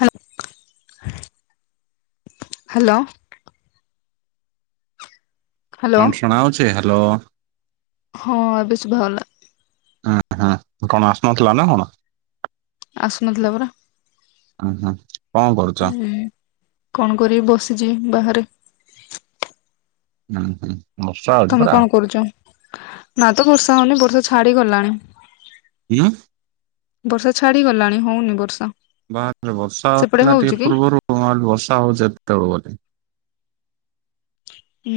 ହା-ହ୍ୟାଲୋ। Hello କଣ ଶୁଣାହଉଛି hello? ହଁ ଏବେ ଶୁଭାଗଲା। ହଁ ହଁ କଣ ଆସୁନଥିଲା ନା କଣ? ଆସୁ ନଥିଲା ପରା। ଉ ହଁ କଣ କରୁଛ? ହୁଁ କଣ କରିବି ବସିଛି ବାହାରେ। [unintelligible] ହଉଛି ତମେ ପରା କଣ କରୁଛ? ନା ତ ବର୍ଷା ହଉନି, ବର୍ଷା ଛାଡିଗଲାଣି। ଉଁ। ବର୍ଷା ଛାଡିଗଲାଣି ହଉନି ବର୍ଷା। ବାହାରେ ଥିଲି ବର୍ଷା ସେପଟେ ହେଉଥିଲା ହଉଛି ଟିକେ କି? ପୂର୍ବରୁ। ମୁଁ ଭାବିଲି ବର୍ଷା ହଉଛି ହେତେବେଳୁ ବୋଲି।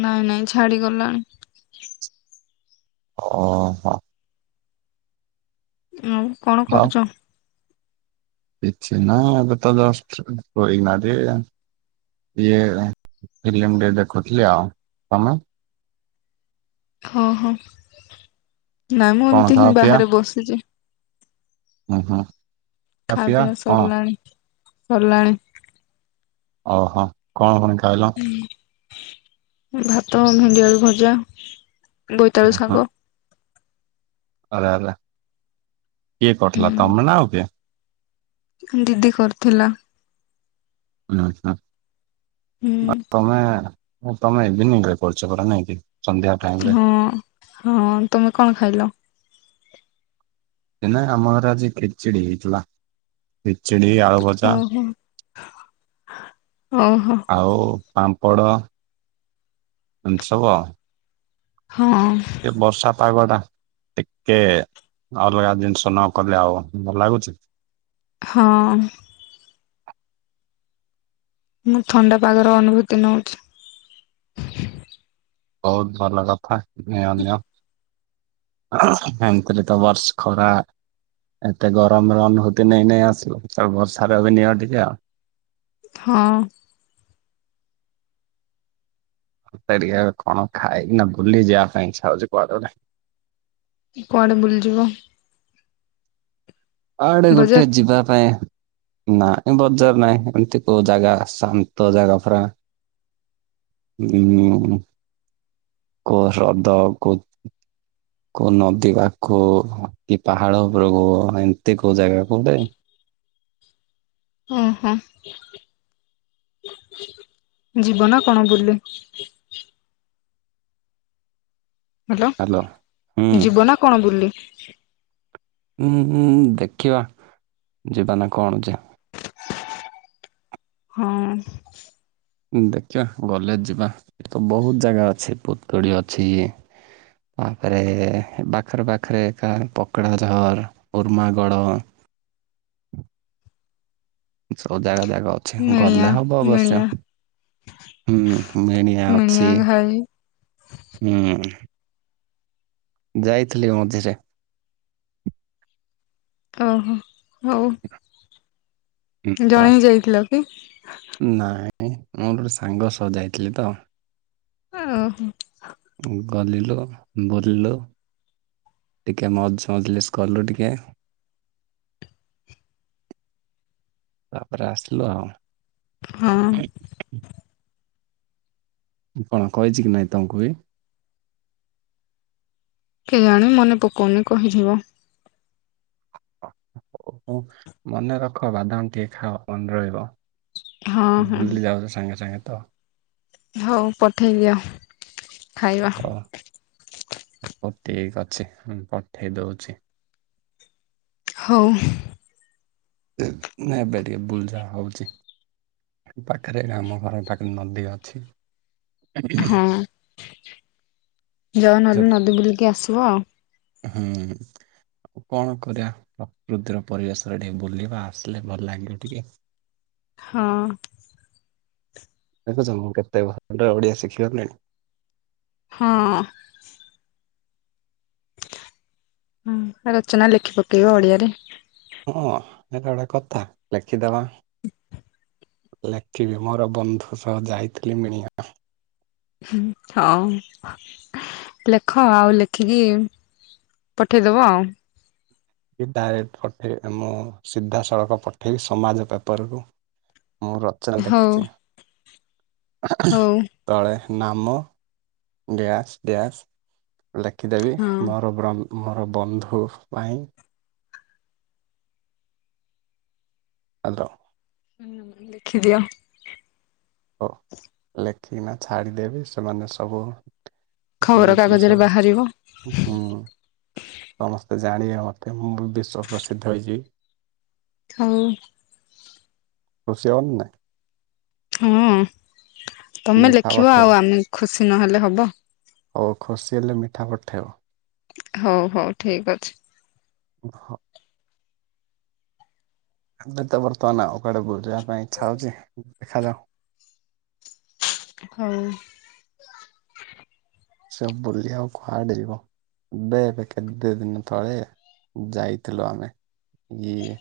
ନାଇଁ ନାଇଁ ଛାଡି ଗଲାଣି। ଓହୋ। ଆଉ କଣ ହଉ କରୁଛ? କିଛି ନାହିଁ ଏବେ ତ ଜଷ୍ଟ ସୋଇକିନା ଟିକେ। ଇଏ ଫିଲ୍ମ ଟିକେ ଦେଖୁଥିଲି ଆଉ। ତମେ? ହଁ ହଁ। ନାଇଁ ମୁଁ କଣ ଏମତି ଖାଅ ହିଁ ବାହାରେ ବସିଛି। ହୁଁ ହୁଁ। ଖାଅ ଖାଇବା ପିଆ ପିଇବା କଣ ସରିଲାଣି, ସରିଲାଣି। ଓହୋ, କଣ କଣ ଖାଇଲ? ଭାତ, ଭେଣ୍ଡିଆଳୁ ଭଜା, ଉଁ ବୋଇତାଳୁ ହୁଁ ଶାଗ। ଆରେ ଆରେ, କିଏ କରିଥିଲା ତମେ ନା ଆଉ କିଏ? ଦିଦି କରିଥିଲା। ଉଁ ହୁଁ। ହୁଁ ତମେ ତମେ ଇଭିନିଂରେ କରୁଛ ପରା ନାଇଁ କି ସନ୍ଧ୍ୟାରେ। ହଁ ହଁ, ତମେ କଣ ଖାଇଲ? ସେ ନା ଆମ ଘରେ ଆଜି ଖେଚଡି ହେଇଥିଲା। ଖିଚୁଡ଼ି ଆଳୁ ଭଜା। ଓହୋ ଓହୋ ଆଉ ପାମ୍ପଡ ଏମିତି ସବୁ ଆଉ। ହଁ। ଟିକେ ବର୍ଷା ପାଗଟା। ଟିକେ ଅଲଗା ଜିନିଷ ନକଲେ ଆଉ ଭଲ ଲାଗୁଛି। ହଁ। ମୁଁ ଥଣ୍ଡା ପାଗର ଅନୁଭୂତି ନଉଛି। ବହୁତ ଭଲ କଥା। ନିଅ ନିଅ। ହେମତିରେ ତ ବର୍ଷ ଖରା ଏତେ ଗରମର ଅନୁଭୂତି ନେଇ ନେଇ ଆସିଲ। ଏବେ ବର୍ଷାର ବି ନିଅ ଟିକେ ଆଉ। ହଁ। ମୋତେ ଟିକେ ଇଆଡେ କଣ ଖାଇକିନା ବୁଲି ଯିବା ପାଇଁ ଇଚ୍ଛା ହଉଛି କୁଆଡେ ଗୋଟେ। କୁଆଡେ ବୁଲିଯିବ? କୁଆଡେ ଗୋଟେ ବଜାର ଯିବା ପାଇଁ ନାଇଁ ବଜାର ନାଇଁ ଏମିତି କୋଉ ଜାଗା ଶାନ୍ତ ଜାଗା ପୁରା। ଉଁ। କୋଉ ହ୍ରଦ କୋ କୋଉ ନଦୀ ପାଖକୁ, କି ପାହାଡ ଉପରକୁ ଏମିତି କୋଉ ଜାଗା କୁଡେ ଓହୋ। ଯିବ ନା କଣ ବୁଲି? ହ୍ୟାଲୋ, ହାଲୋ ହୁଁ ଯିବ ନା କଣ ବୁଲି? ଉଁ ଉଁ ଦେଖିବା ଯିବା ନା କଣ ଯେ। ହଁ। ଦେଖିବା ଗଲେ ଯିବା ଇଠେ ତ ବହୁତ ଜାଗା ଅଛି ପୁତୁଡି ଅଛି। ତାପରେ ବାଖରେ ବାଖରେ ଏକା ପକଡ଼ାଝର ଉର୍ମାଗଡ। ସବୁ ଜାଗା ଜାଗ ଅଛି ମିଣିଆ ଗଲେ ହବ ଏବର୍ଷ। ମିଣିଆ ହୁଁ ମେଣିଆ ମିଣିଆ ଅଛି, ଘାଇ ହୁଁ। ଯାଇଥିଲି ମଝିରେ। ଓହୋ। ହଉ। ନା ଜଣେଇ ଯାଇଥିଲ କି? ନାଇଁ ମୁଁ ଗୋଟେ ସାଙ୍ଗ ସହ ଯାଇଥିଲି ତ। ଓହୋ। ଗଲିଲୋ ବୋଲିଲୁ। ଟିକେ ମଉଜ ମଜଲିସ୍ କଲୁ ଟିକେ। [inaudible] ତାପରେ ଆସିଲୁ ଆଉ। ହଁ। ମୁଁ କଣ କହିଛି କି ନାଇଁ ତମକୁ ବି। କେୟାଣି ମନେ ପକଉନି କହିଥିବ। ଓ ମନେ ରଖ ବାଦାମ ଟିକେ ଖାଅ ମନେ ରହିବ। ହଁ ହଁ ଭୁଲି ଯାଉଛ ସାଙ୍ଗେ ସାଙ୍ଗେ ତ। ହଉ ପଠେଇ ଦିଅ ଖାଇବା। ହଉ ହଉ ଠିକ ଅଛି ମୁଁ ପଠେଇ ଦଉଛି। ହଉ। ନା ଏବେ ଟିକେ ବୁଲଯା ହଉଛି। ପାଖରେ ଆମ ଘର ପାଖରେ ନଦୀ ଅଛି। ହଁ ଯାଅ ସେ ନହେଲେ ନଦୀ ବୁଲିକି ଆସିବ। ହୁଁ। ଆଉ କଣ କରିବା ପ୍ରକୃତିର ପରିବେଶରେ ଟିକେ ବୁଲିବା, ଆସିଲେ ଭଲ ଲାଗିବ ଟିକେ। ହଁ। ଦେଖୁଛ ମୁଁ କେତେ ଭଲରେ ଓଡ଼ିଆ ଶିଖିଗଲିଣି। ହଁ। ହଁ ରଚନା ଲେଖି ପକେଇବ ଓଡିଆରେ। ହଁ ଏଟା ଗୋଟେ କଥା ଲେଖିଦବା। ଲେଖିବି ମୋର ବନ୍ଧୁ ସହ ଯାଇଥିଲି ମିଣିବା। ହୁଁ ହଁ। ଲେଖ ଆଉ ଲେଖିକି ପଠେଇଦବ ଆଉ। କି ଡାଇରେକ୍ଟ ପଠେଇ ମୁଁ ସିଧାସଳଖ ପଠେଇକି ସମାଜ ପେପରକୁ। ମୁଁ ରଚନା ହଉ ଲେଖିଛି। ହଉ ତଳେ ନାମ ଡ୍ୟାସ ଡ୍ୟାସ। ଲେଖିଦେବି ହଁ ମୋର ବ୍ରହ୍ମ ମୋର ବନ୍ଧୁ ପାଇଁ। ହ୍ୟାଲୋ। ହୁଁ ଲେଖି ଦିଅ। ହଉ ଲେଖିକିନା ଛାଡ଼ିଦେବି ସେମାନେ ସବୁ ଖବର ଯେତିକି କାଗଜରେ ସବୁ ବାହାରିବ। ହୁଁ ସମସ୍ତେ ଜାଣିବେ ମତେ, ମୁଁ ବିଶ୍ଵ ପ୍ରସିଦ୍ଧ ହେଇଯିବି। ହଉ। ଖୁସି ହବନି ନା। ହଁ ତମେ ମିଠା ଲେଖିବ, ପଠେଇବ। ଆଉ ଆମେ ଖୁସି ନହେଲେ ହବ। ହୋଉ ଖୁସି ହେଲେ ମିଠା ପଠେଇବ। ହଉ ହଉ ଠିକ ଅଛି। ଓ ହ। ଏବେ ତ ବର୍ତ୍ତମାନ, ଆଉ କୁଆଡେ ବୁଲିବା ପାଇଁ ଇଚ୍ଛା ହଉଛି ଦେଖାଯାଉ। ହଉ। ସବୁ ବୁଲି ଆଉ କୁଆଡେ ଯିବ। ଏବେ ବେ କେତେ ଦିନ ତଳେ ଯାଇଥିଲୁ ଆମେ ଇଏ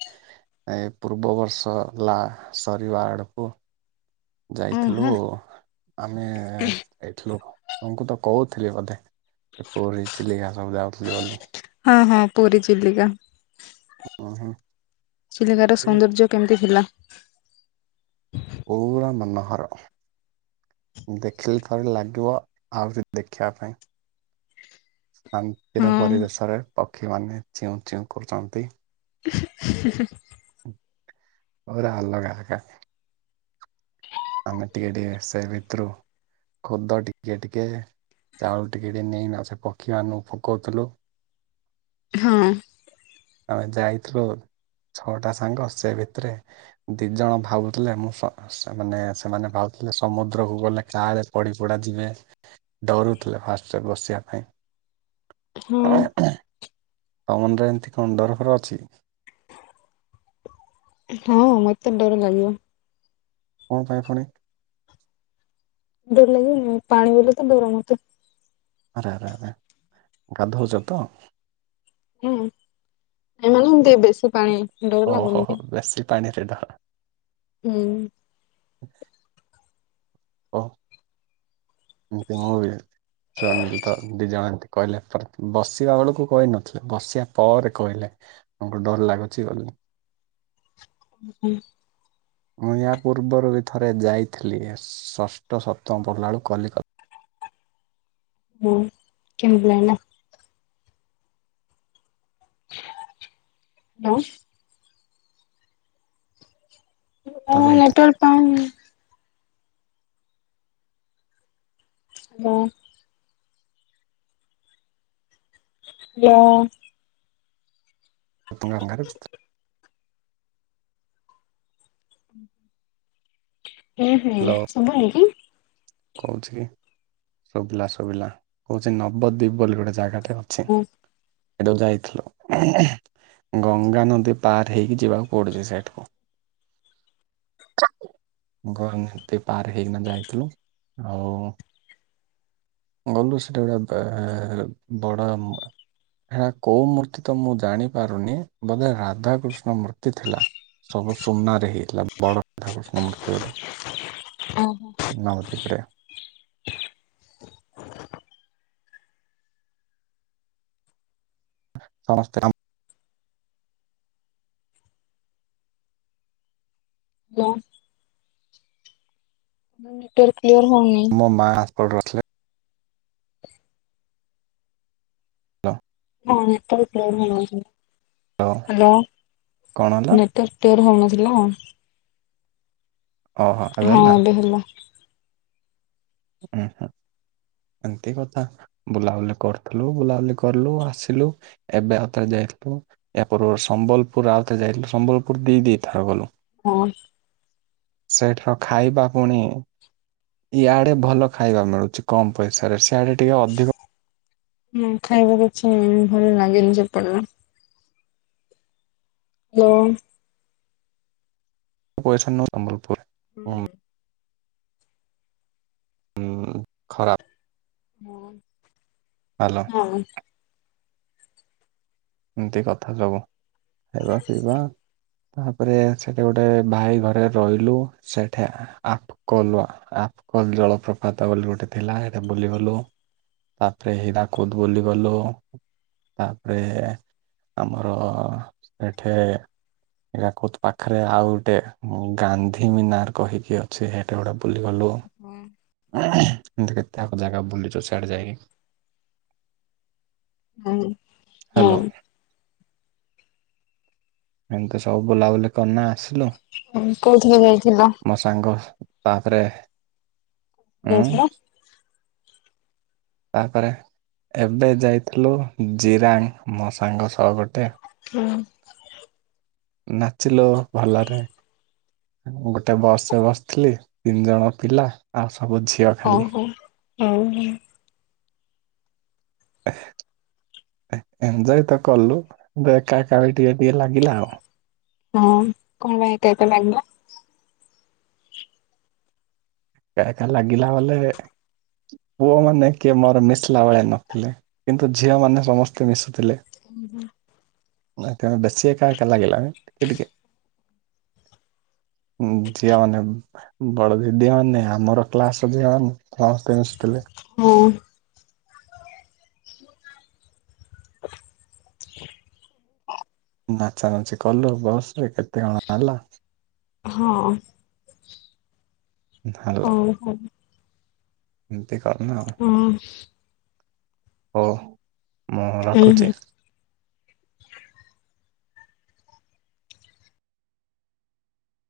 ଏ ପୂର୍ବ ବର୍ଷ ହେଲା ସରିବା ଆଡ଼କୁ ଯାଇଥିଲୁ ଓହୋ ଆମେ ଏଇଥିଲୁ ତାଙ୍କୁ ତ କହୁଥିଲି ଏ କଥା ପୁରୀ, ଚିଲିକା ସବୁ ଯାଉଥିଲେ ବୋଲି। ହଁ ହଁ ପୁରୀ ଚିଲିକା, ଉଁ ହୁଁ ଚିଲିକାର ସୌନ୍ଦର୍ଯ୍ୟ କେମିତି ଥିଲା? ପୁରା ମନୋହର। ଦେଖିଲେ ଥରେ ଲାଗିବ ଆହୁରି ଦେଖିବା ପାଇଁ। ଶାନ୍ତିର ହଁ ପରିବେଶରେ ପକ୍ଷୀମାନେ ଚିଉଁ ଚିଉଁ କରୁଛନ୍ତି। ହେ ହେ। ପୁରା ଆଲଗା [unintelligible] ଆମେ ଟିକେ ଟିକେ ସେ ଭିତରୁ ଖୁଦ ଟିକେ ଟିକେ ଚାଉଳ ଟିକେ ଟିକେ ନେଇ ନା ସେ ପକ୍ଷୀ ମାନଙ୍କୁ ପକଉଥିଲୁ। ହଁ। ଆମେ ଯାଇଥିଲୁ ଛଅଟା ସାଙ୍ଗ ସେ ଭିତରେ ଦି ଜଣ ଭାବୁଥିଲେ ମୁଁ ସ ସ ମାନେ- ସେମାନେ ଭାବୁଥିଲେ ସମୁଦ୍ରକୁୁ ଗଲେ କାଳେ ପଡି ପଡା ଯିବେ। ଡରୁଥିଲେ ଫାଷ୍ଟରେ ବସିବା ପାଇଁ। ହୁଁ। ଆନୁରେ ଏମିତି କଣ ଡର ଫର ଅଛି? ହଁ ମତେ ଡର ଲାଗିବ। କଣ ପାଇଁ ଫୁଣି? ଡର ଲାଗିବନି ପାଣିକୁ ଗଲେ ତ ଡର ମତେ। ଆରେ ଆରେରେ ଗାଧଉଛ ତ? ହୁଁ ଏ ମାନେ ଏମତି ବେଶୀ ପାଣି ଡର ଓହୋ ଲାଗୁନି ହୋ କି? ବେଶୀ ପାଣିରେ ଡ଼ର ହୁଁ। ହ ଓ। ଏମତି ହ ବେ ରନିଲ ତ ଦି ଜଣ ଏମନ୍ତି କହିଲେ ତ ବସିବା ବେଳକୁ କହିନଥିଲେ ବସିବା ପରେ କହିଲେ। ଆମକୁ ଡର ଲାଗୁଛି ଗଲେ। ହୁଁ ହୁଁ। ମୁଁ ଏୟା ପୂର୍ବରୁ ବି ଥରେ ଯାଇଥିଲି ଷଷ୍ଠ ସପ୍ତମ ପଢ଼ିଲାଳୁ କଲିକତ ହୁଁ କେମତି ଲାଗିଲା? ହ୍ୟାଲୋ। ତମ ଯାଇଥିଲି। କେଟୱାକ୍ ପାଉନି। ମୋ ହ୍ୟାଲୋ। [unintelligible] ହୁଁ ହୁଁ ହ୍ୟାଲୋ ଶୁଭୁନି କି? କହୁଛି କି ଶୁଭିଲା ଶୁଭିଲା କହୁଛି ନବଦ୍ୱୀପ ବୋଲି ଗୋଟେ ଜାଗାଟେ ଅ ଛି ଏଟାକୁ ଯାଇଥିଲ? ଗଙ୍ଗାନଦୀ ପାର ହେଇକି ଯିବାକୁ ପଡୁଛି ସେଇଠିକୁ। ଗଙ୍ଗ ତୀ ପାର ହେଇକିନା ଯାଇଥିଲୁ ଆଉ ଗଲୁ ସେଟା ଗୋଟେ ଏ ବଡ ହେଟା କୋଉ ମୂର୍ତ୍ତି ତ ମୁଁ ଜାଣି ପାରୁନି ବୋଧେ ରାଧାକୃଷ୍ଣ ମୂର୍ତ୍ତି ଥିଲା। ସବୁ ସୁନାରେ ହେଇଥିଲା ବଡ ରାଧା କୃଷ୍ଣ ମୂର୍ତ୍ତି ଗୋଟେ। ଓହୋ। ନବଦ୍ବୀପରେ। ସମସ୍ତେ ହ୍ୟାଲୋ। Network clear ହଉନହିଁ। ମୋ ମା [inaudible] ଥିଲେ। [inaudible] ତ ହାଲୋ କଣ ହେଲା [inaudible] [inaudible] ତର ହଉନଥିଲା ଓହୋ। ଏବେ ହେଲା? ହେଲା। ଉଁମ୍ ହୁଁ ଏମିତି କଥା। ବୁଲାବୁଲି କରୁଥିଲୁ ବୁଲାବୁଲି କରିଲୁ ଆସିଲୁ। ଏବେ ଆଉଥରେ ଯାଇଥିଲୁ। ଏପର [inaudible] ସମ୍ବଲପୁର ଆଉତେ ଯାଇଥିଲୁ ସମ୍ବଲପୁର ଦି ଦି ଥର ଗଲୁ। ହଁ। ସେଇଠାରୁ ଖାଇବା ପୁଣି ଇଆଡେ ଭଲ ଖାଇବା ମିଳୁଛି କମ ପଇସାରେ। ସିଆଡେ ଟିକେ ଅଧିକ ହୁଁ ଖାଇବାକୁ କିଛି ଭଲ ଲାଗେନି ସେପଟର। ହାଲୋ ପଇସା [inaudible] ହୁଁ ହୁଁ ଖରାପ। ଭଲ ହଁ [inaudible] ଏମିତି କଥା ସବୁ। ଖାଇବା ପିଇବା ତାପରେ ସେଠି ଗୋଟେ ଭାଇ ଘରେ ରହିଲୁ। ସେଠି ଆ କଲ [inaudible] ଆଫକଲ ଜଳପ୍ରପାତ ବୋଲି ଗୋଟେ ଥିଲା। ସେଟା ବୁଲିଗଲୁ। ତାପରେ ହୀରାକୁଦ ବୁଲିଗଲୁ। ତାପରେ ଆମର ସେଠି ଏଇଟା କୋ ପାଖରେ ଆଉ ଗୋଟେ ଗାନ୍ଧୀ ମିନାର କହିକି ଅଛି? ସେଇଟା ଗୋଟେ ବୁଲିଗଲୁ। ହୁଁ। ଏମିତି କେତେ ଆକ ଜାଗା ବୁଲିଚୀ ସିଆଡେ ଯାଇକି। [inaudible] ହ୍ୟାଲୋ ହଉ। ଏମିତି ସବୁ ବୁଲାବୁଲି କରନା ଆସିଲୁ। କୋଉଥିରେ ଯାଇଥିଲ ମସ୍ ସାଙ୍ଗ ତାପରେ ଉଁମ୍? ଯାଇଥିଲ ତାପରେ ଏବେ ଯାଇଥିଲୁ ଜିରାଙ୍ଗ ମୋ ସାଙ୍ଗ ସହ ଗୋଟେ। ହୁଁ। ନାଚିଲୁ ଭଲରେ। ମୁଁ ଗୋଟେ ବସରେ ବସିଥିଲି। ତିନି ଜଣ ପିଲା ଆଉ ସବୁ ଝିଅ। ଖାଲି [inaudible] ଏଞୟ ତ କଲୁ [inaudible] ଏକା ଏକା ବି ଟିକେ ଟିକେ ଲାଗିଲା ଆଉ। ହଁ କଣ ପାଇଁ ଏକା ଏକା ଲାଗିଲା? ଏକା ଏକା ଲାଗିଲା ବୋଲେ? ପୁଅମାନେ କିଏ ମୋର ମିଶିଲା ଭଳିଆ ନଥିଲେ, କିନ୍ତୁ ଝିଅମାନେ ସମସ୍ତେ ମିଶୁଥିଲେ। ହୁଁ ହୁ ମୁଁ [inaudible] ଦଶ ଏକା କେ ଲାଗଲା ନ ଟିକେଟ୍ ଝିଅ ମାନେ, ବଡ ଦିଦି ମାନେ ଆମର କ୍ଲାସ୍ ଝିଅମାନେ ସମସ୍ତେ ମିଶିଥିଲେ। ହଁ। ନାଚା ନାଚି କଲୁ। ବସରେ କେତେ କଣ ହେଲା। ହଁ। ହେଲା ହଉ ହଉ। ଏମିତି କରିନୁ ଆଉ। ହୁଁ ହଉ ମୁଁ ହୁଁ ରଖୁଛି।